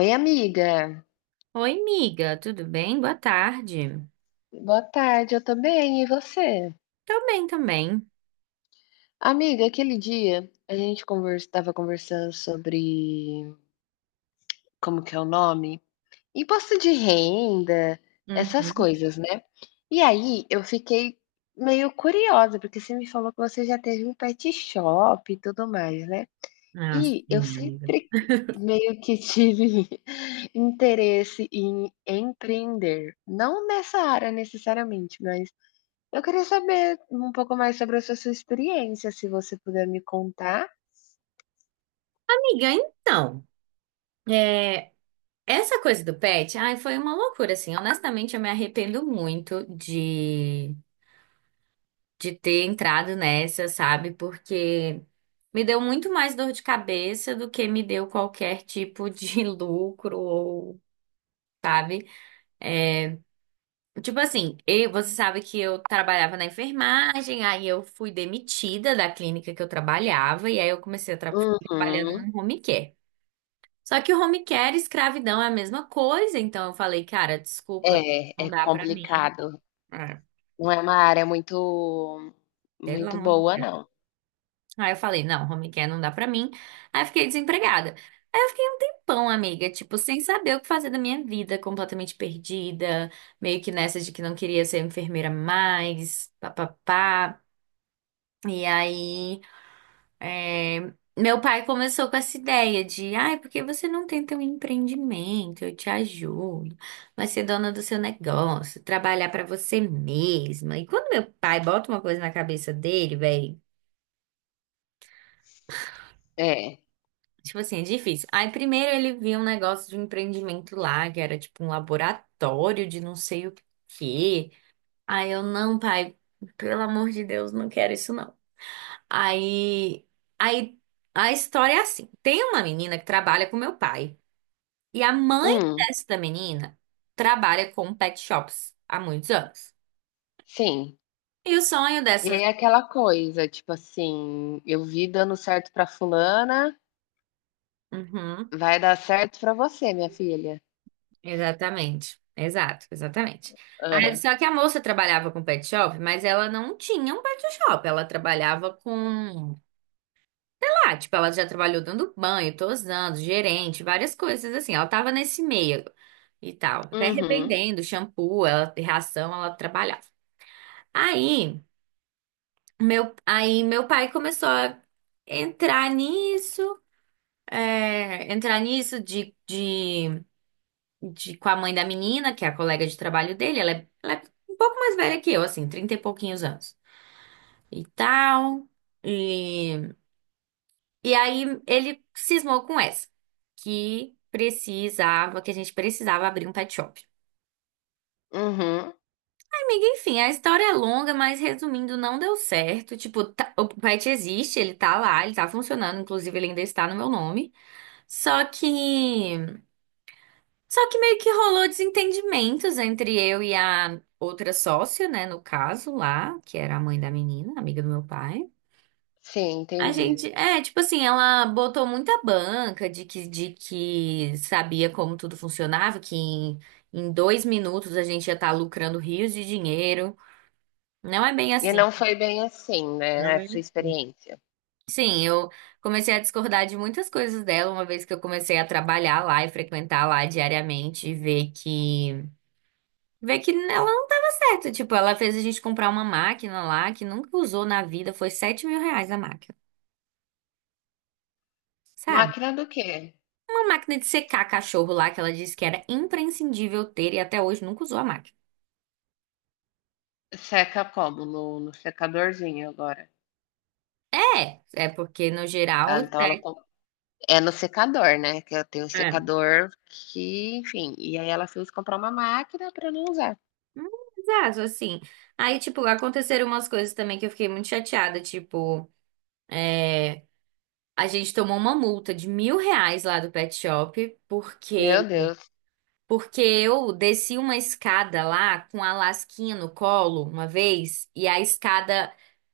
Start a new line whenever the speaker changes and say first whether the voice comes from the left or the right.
left: Oi, amiga.
right: Oi, amiga, tudo bem? Boa tarde.
left: Boa tarde, eu tô bem, e você?
right: Tô bem também.
left: Amiga, aquele dia a gente estava conversando sobre como que é o nome? Imposto de renda, essas
right: Uhum.
left: coisas, né? E aí eu fiquei meio curiosa, porque você me falou que você já teve um pet shop e tudo mais, né?
right: Ah,
left: E eu
right: sim, amiga.
left: sempre meio que tive interesse em empreender. Não nessa área necessariamente, mas eu queria saber um pouco mais sobre essa sua experiência, se você puder me contar.
right: Amiga, então, é, essa coisa do pet, ai, foi uma loucura, assim. Honestamente, eu me arrependo muito de ter entrado nessa, sabe? Porque me deu muito mais dor de cabeça do que me deu qualquer tipo de lucro ou, sabe? Tipo assim, você sabe que eu trabalhava na enfermagem, aí eu fui demitida da clínica que eu trabalhava, e aí eu comecei a trabalhando
left: Uhum.
right: no home care. Só que o home care e escravidão é a mesma coisa, então eu falei, cara, desculpa,
left: É,
right: não
left: é
right: dá pra mim.
left: complicado.
right: Ah,
left: Não é uma área muito
right: pelo
left: muito
right: amor.
left: boa não.
right: Aí eu falei, não, home care não dá pra mim. Aí eu fiquei desempregada. Aí eu fiquei um tempão, amiga, tipo, sem saber o que fazer da minha vida, completamente perdida, meio que nessa de que não queria ser enfermeira mais, papapá. E aí. É, meu pai começou com essa ideia de, ai, por que você não tenta um empreendimento? Eu te ajudo, vai ser dona do seu negócio, trabalhar pra você mesma. E quando meu pai bota uma coisa na cabeça dele, velho,
left: É.
right: tipo assim, é difícil. Aí primeiro ele viu um negócio de um empreendimento lá, que era tipo um laboratório de não sei o quê. Aí eu, não, pai, pelo amor de Deus, não quero isso não. Aí, aí a história é assim: tem uma menina que trabalha com meu pai. E a mãe
left: Hum,
right: desta menina trabalha com pet shops há muitos anos.
left: sim.
right: E o sonho
left: E aí
right: dessa.
left: é aquela coisa, tipo assim, eu vi dando certo pra fulana,
right: Uhum,
left: vai dar certo pra você, minha filha.
right: exatamente. Exato, exatamente. Aí,
left: Aham.
right: só que a moça trabalhava com pet shop, mas ela não tinha um pet shop. Ela trabalhava com. Sei lá, tipo, ela já trabalhou dando banho, tosando, gerente, várias coisas assim. Ela tava nesse meio e tal. Até
left: Uhum,
right: revendendo shampoo, ela, ração, ela trabalhava. Aí. Meu, aí meu pai começou a entrar nisso, entrar nisso de com a mãe da menina, que é a colega de trabalho dele, ela é um pouco mais velha que eu, assim, 30 e pouquinhos anos e tal. E, e aí ele cismou com essa, que precisava, que a gente precisava abrir um pet shop.
left: uhum.
right: Amiga, enfim, a história é longa, mas resumindo, não deu certo. Tipo, o pet existe, ele tá lá, ele tá funcionando, inclusive ele ainda está no meu nome. Só que, só que meio que rolou desentendimentos entre eu e a outra sócia, né, no caso lá, que era a mãe da menina, amiga do meu pai.
left: Sim,
right: A
left: entendi.
right: gente, tipo assim, ela botou muita banca de que sabia como tudo funcionava, que em 2 minutos a gente ia estar lucrando rios de dinheiro. Não é bem
left: E
right: assim.
left: não foi bem assim, né,
right: Não
left: a
right: é
left: sua
right: bem assim.
left: experiência.
right: Sim, eu comecei a discordar de muitas coisas dela, uma vez que eu comecei a trabalhar lá e frequentar lá diariamente e ver que ela não tava certa. Tipo, ela fez a gente comprar uma máquina lá que nunca usou na vida. Foi R$ 7.000 a máquina, sabe?
left: Máquina do quê?
right: Uma máquina de secar cachorro lá que ela disse que era imprescindível ter e até hoje nunca usou a máquina.
left: Seca como? No secadorzinho agora.
right: É, é porque no geral.
left: Ah, então ela
right: É,
left: com é no secador, né, que eu tenho um
right: é.
left: secador que, enfim, e aí ela fez comprar uma máquina pra não usar.
right: Hum. Exato, assim. Aí, tipo, aconteceram umas coisas também que eu fiquei muito chateada. Tipo, a gente tomou uma multa de R$ 1.000 lá do pet shop
left: Meu
right: porque
left: Deus.
right: porque eu desci uma escada lá com a lasquinha no colo uma vez, e a escada.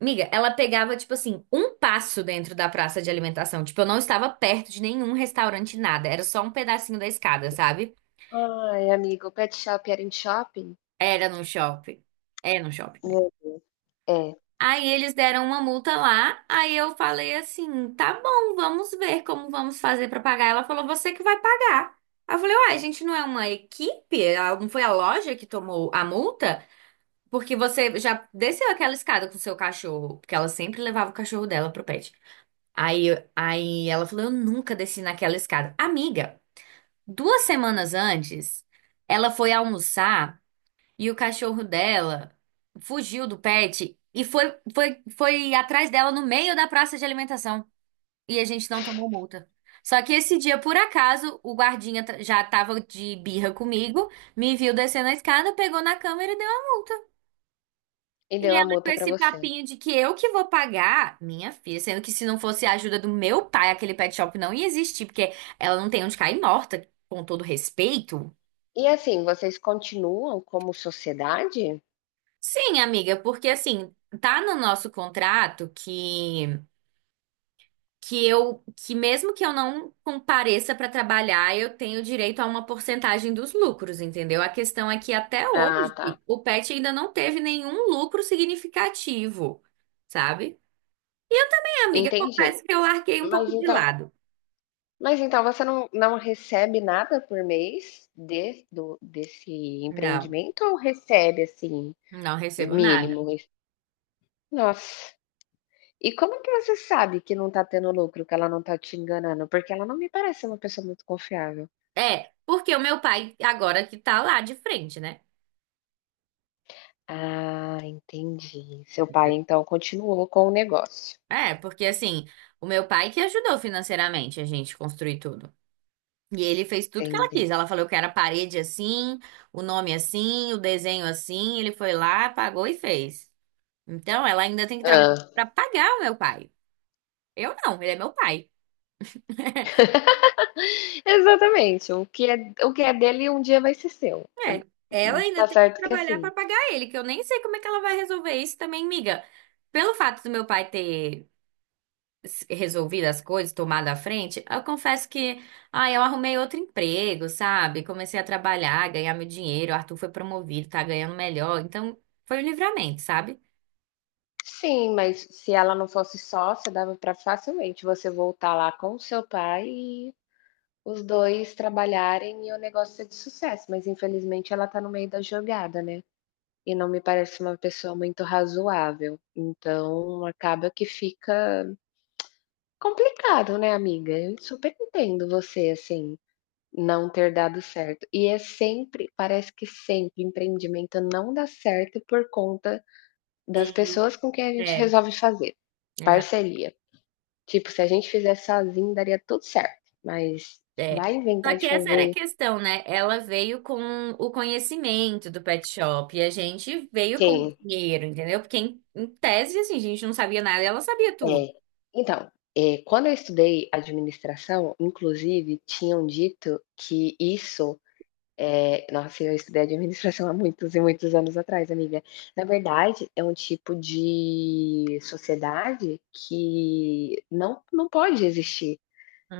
right: Miga, ela pegava, tipo assim, um passo dentro da praça de alimentação. Tipo, eu não estava perto de nenhum restaurante, nada. Era só um pedacinho da escada, sabe?
left: Ai, amigo, o pet shop era em shopping?
right: Era num shopping. É num shopping, né?
left: Meu. É,
right: Aí eles deram uma multa lá. Aí eu falei assim: tá bom, vamos ver como vamos fazer pra pagar. Ela falou: você que vai pagar. Aí eu falei: uai, a gente não é uma equipe? Ah, não foi a loja que tomou a multa? Porque você já desceu aquela escada com o seu cachorro, porque ela sempre levava o cachorro dela pro pet. Aí, ela falou: eu nunca desci naquela escada. Amiga, 2 semanas antes, ela foi almoçar e o cachorro dela fugiu do pet e foi, atrás dela no meio da praça de alimentação. E a gente não tomou multa. Só que esse dia, por acaso, o guardinha já tava de birra comigo, me viu descendo a escada, pegou na câmera e deu a multa.
left: e
right: E
left: deu a
right: ela com
left: multa pra
right: esse
left: você.
right: papinho de que eu que vou pagar, minha filha, sendo que se não fosse a ajuda do meu pai, aquele pet shop não ia existir, porque ela não tem onde cair morta, com todo respeito.
left: E assim, vocês continuam como sociedade?
right: Sim, amiga, porque assim, tá no nosso contrato que eu que mesmo que eu não compareça pra trabalhar, eu tenho direito a uma porcentagem dos lucros, entendeu? A questão é que até
left: Ah,
right: hoje
left: tá,
right: o pet ainda não teve nenhum lucro significativo, sabe? É, amiga,
left: entendi.
right: confesso que eu larguei um
left: Mas
right: pouco de
left: então
right: lado.
left: mas então você não recebe nada por mês de do desse
right: Não,
left: empreendimento ou recebe, assim,
right: não recebo nada.
left: mínimo, isso. Nossa. E como que você sabe que não tá tendo lucro, que ela não tá te enganando? Porque ela não me parece uma pessoa muito confiável.
right: É, porque o meu pai agora que tá lá de frente, né?
left: Ah, entendi. Seu pai, então, continuou com o negócio.
right: É, porque assim, o meu pai que ajudou financeiramente a gente construir tudo. E ele fez tudo que ela
left: Entendi.
right: quis. Ela falou que era a parede assim, o nome assim, o desenho assim. Ele foi lá, pagou e fez. Então, ela ainda tem que trabalhar
left: Hã.
right: para pagar o meu pai. Eu não, ele é meu pai.
left: Exatamente, o que é dele um dia vai ser seu.
right: É, ela ainda
left: Tá
right: tem que
left: certo que é
right: trabalhar para
left: assim.
right: pagar ele, que eu nem sei como é que ela vai resolver isso também, miga. Pelo fato do meu pai ter resolvido as coisas, tomado a frente, eu confesso que, ah, eu arrumei outro emprego, sabe? Comecei a trabalhar, ganhar meu dinheiro, o Arthur foi promovido, tá ganhando melhor, então foi um livramento, sabe?
left: Sim, mas se ela não fosse sócia, dava pra facilmente você voltar lá com o seu pai e os 2 trabalharem e o negócio ser de sucesso, mas infelizmente ela tá no meio da jogada, né. E não me parece uma pessoa muito razoável. Então acaba que fica complicado, né, amiga? Eu super entendo você, assim, não ter dado certo. E é sempre parece que sempre empreendimento não dá certo por conta das
right: De-
left: pessoas com quem a gente
right: É,
left: resolve fazer
right: exato.
left: parceria. Tipo, se a gente fizesse sozinho, daria tudo certo, mas
right: É.
left: vai
right: Só
left: inventar
right: que
left: de
right: essa era a
left: fazer.
right: questão, né? Ela veio com o conhecimento do pet shop e a gente veio com o
left: Sim.
right: dinheiro, entendeu? Porque em tese, assim, a gente não sabia nada e ela sabia tudo.
left: É. Então, quando eu estudei administração, inclusive tinham dito que isso, nossa, eu estudei administração há muitos e muitos anos atrás, amiga. Na verdade, é um tipo de sociedade que não pode existir.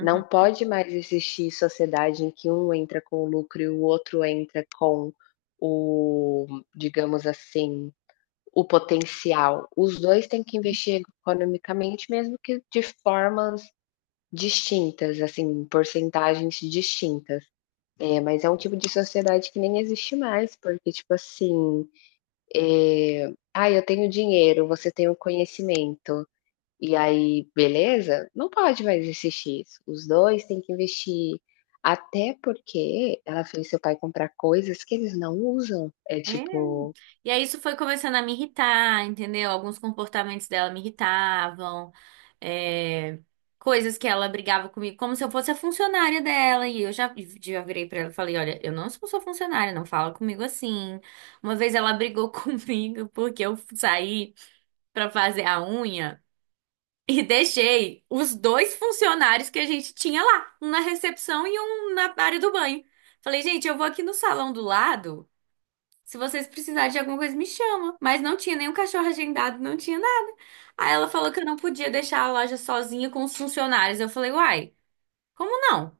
left: Não pode mais existir sociedade em que um entra com o lucro e o outro entra com o, digamos assim, o potencial. Os dois têm que investir economicamente, mesmo que de formas distintas, assim, porcentagens distintas. É, mas é um tipo de sociedade que nem existe mais, porque, tipo assim, é, ah, eu tenho dinheiro, você tem o conhecimento, e aí, beleza? Não pode mais existir isso. Os dois têm que investir. Até porque ela fez seu pai comprar coisas que eles não usam. É
right: É,
left: tipo,
right: e aí isso foi começando a me irritar, entendeu? Alguns comportamentos dela me irritavam, é, coisas que ela brigava comigo, como se eu fosse a funcionária dela. E eu já virei pra ela e falei, olha, eu não sou sua funcionária, não fala comigo assim. Uma vez ela brigou comigo porque eu saí pra fazer a unha e deixei os dois funcionários que a gente tinha lá, um na recepção e um na área do banho. Falei, gente, eu vou aqui no salão do lado. Se vocês precisarem de alguma coisa, me chama. Mas não tinha nenhum cachorro agendado, não tinha nada. Aí ela falou que eu não podia deixar a loja sozinha com os funcionários. Eu falei, uai, como não?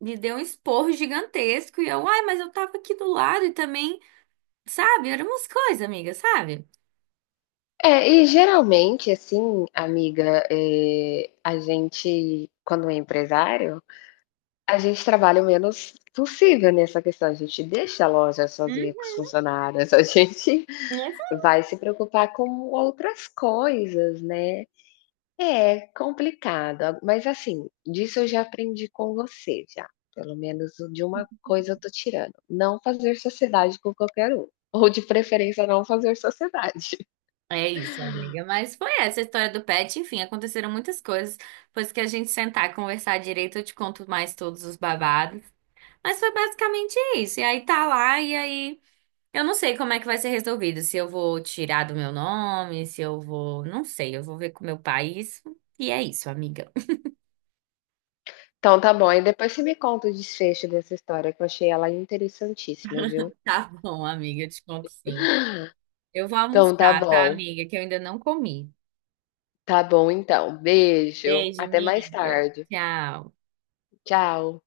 right: Me deu um esporro gigantesco e eu, uai, mas eu tava aqui do lado e também, sabe? Eram umas coisas, amiga, sabe?
left: é, e geralmente, assim, amiga, a gente, quando é empresário, a gente trabalha o menos possível nessa questão. A gente deixa a loja sozinha com
right: Hum,
left: os funcionários, a gente
right: mas
left: vai se preocupar com outras coisas, né. É complicado, a mas assim, disso eu já aprendi com você já, pelo menos de uma coisa eu tô tirando: não fazer sociedade com qualquer um, ou de preferência não fazer sociedade.
right: é isso, amiga. Mas foi essa a história do pet. Enfim, aconteceram muitas coisas. Depois que a gente sentar e conversar direito, eu te conto mais todos os babados. Mas foi basicamente isso. E aí tá lá, e aí. Eu não sei como é que vai ser resolvido, se eu vou tirar do meu nome, se eu vou, não sei, eu vou ver com o meu pai isso. E é isso, amiga.
left: Então tá bom, aí depois você me conta o desfecho dessa história que eu achei ela interessantíssima, viu.
right: Tá bom, amiga, eu te conto sim. Eu vou
left: Então
right: almoçar, tá, amiga, que eu ainda não comi.
left: tá bom então, beijo,
right: Beijo,
left: até mais
right: amiga.
left: tarde,
right: Tchau.
left: tchau.